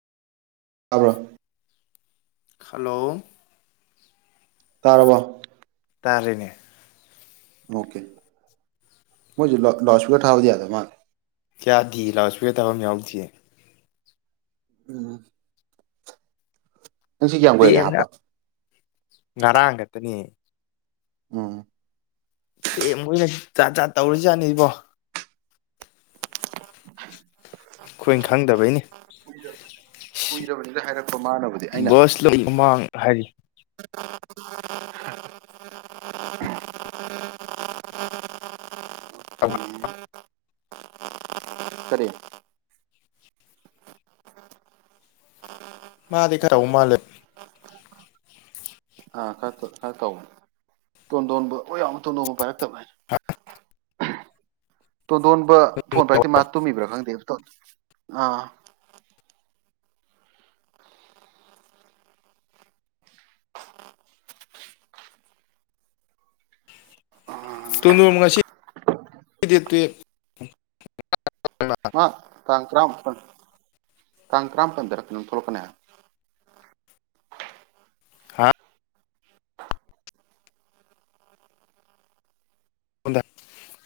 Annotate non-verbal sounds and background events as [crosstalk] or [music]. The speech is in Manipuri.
ꯇꯕ꯭ꯔꯣ ꯍꯂꯣ ꯇꯥꯔꯕ ꯇꯔꯅꯦ ꯑꯣꯀꯦ ꯃꯣꯏ ꯂ ꯂꯆꯄꯒꯔ ꯊꯥꯕꯗꯌꯥꯗ ꯃꯥꯦ ꯀꯌꯥꯗꯤꯤ ꯂꯥꯛꯁꯨꯒꯦ ꯊꯥꯐꯝ ꯌꯥꯎꯗ꯭ꯦ ꯎꯝ ꯅꯪꯁꯤ ꯀꯌꯥꯝ ꯀꯨꯏꯒꯦ ꯍꯥꯞꯄ ꯉꯔꯥꯡꯒꯛꯇꯅꯤ ꯎꯝ ꯑꯦꯦ ꯃꯣꯏꯅ ꯆꯥ ꯆꯥ ꯇꯧꯔꯤꯖꯥꯠꯅꯤꯕꯣ ꯑꯩꯈꯣꯏꯅ ꯈꯪꯗꯕꯩꯅꯦ ꯀꯨꯏꯔꯕꯅꯤꯗ ꯍꯥꯏꯔꯛꯄ ꯃꯥꯅꯕꯨꯗꯤ ꯑꯩꯅ ꯕꯁ ꯂ ꯃꯃꯥꯡ ꯍꯥꯏꯔꯤ ꯑ ꯁꯔꯦ ꯃꯥꯗꯤ ꯈꯔ ꯎ ꯃꯥꯜꯂꯦ ꯑ ꯈꯔ ꯈꯔ ꯇꯧꯕ ꯇꯣꯟꯗꯣꯟꯕ [inaudible] ꯇꯣꯟꯗꯣꯟꯕ ꯄꯥꯏꯔꯛ ꯇꯣꯟꯗꯣꯟꯕ ꯐꯣꯟ ꯄꯥꯏꯔꯛꯇꯦ ꯃꯥ ꯇꯨꯝꯃꯤꯕ꯭ꯔꯥ ꯈꯪꯗꯦ ꯑꯥ [unintelligible] ꯑ ꯇꯥꯡ ꯇꯔꯥꯃꯄꯟ ꯇꯥꯡ ꯇꯔꯥꯃꯥꯄꯟꯗꯔ ꯀꯩꯅꯣꯝ ꯊꯣꯛꯂꯛꯀꯅꯦ ꯍꯥꯏꯃ ꯍꯥ [unintelligible]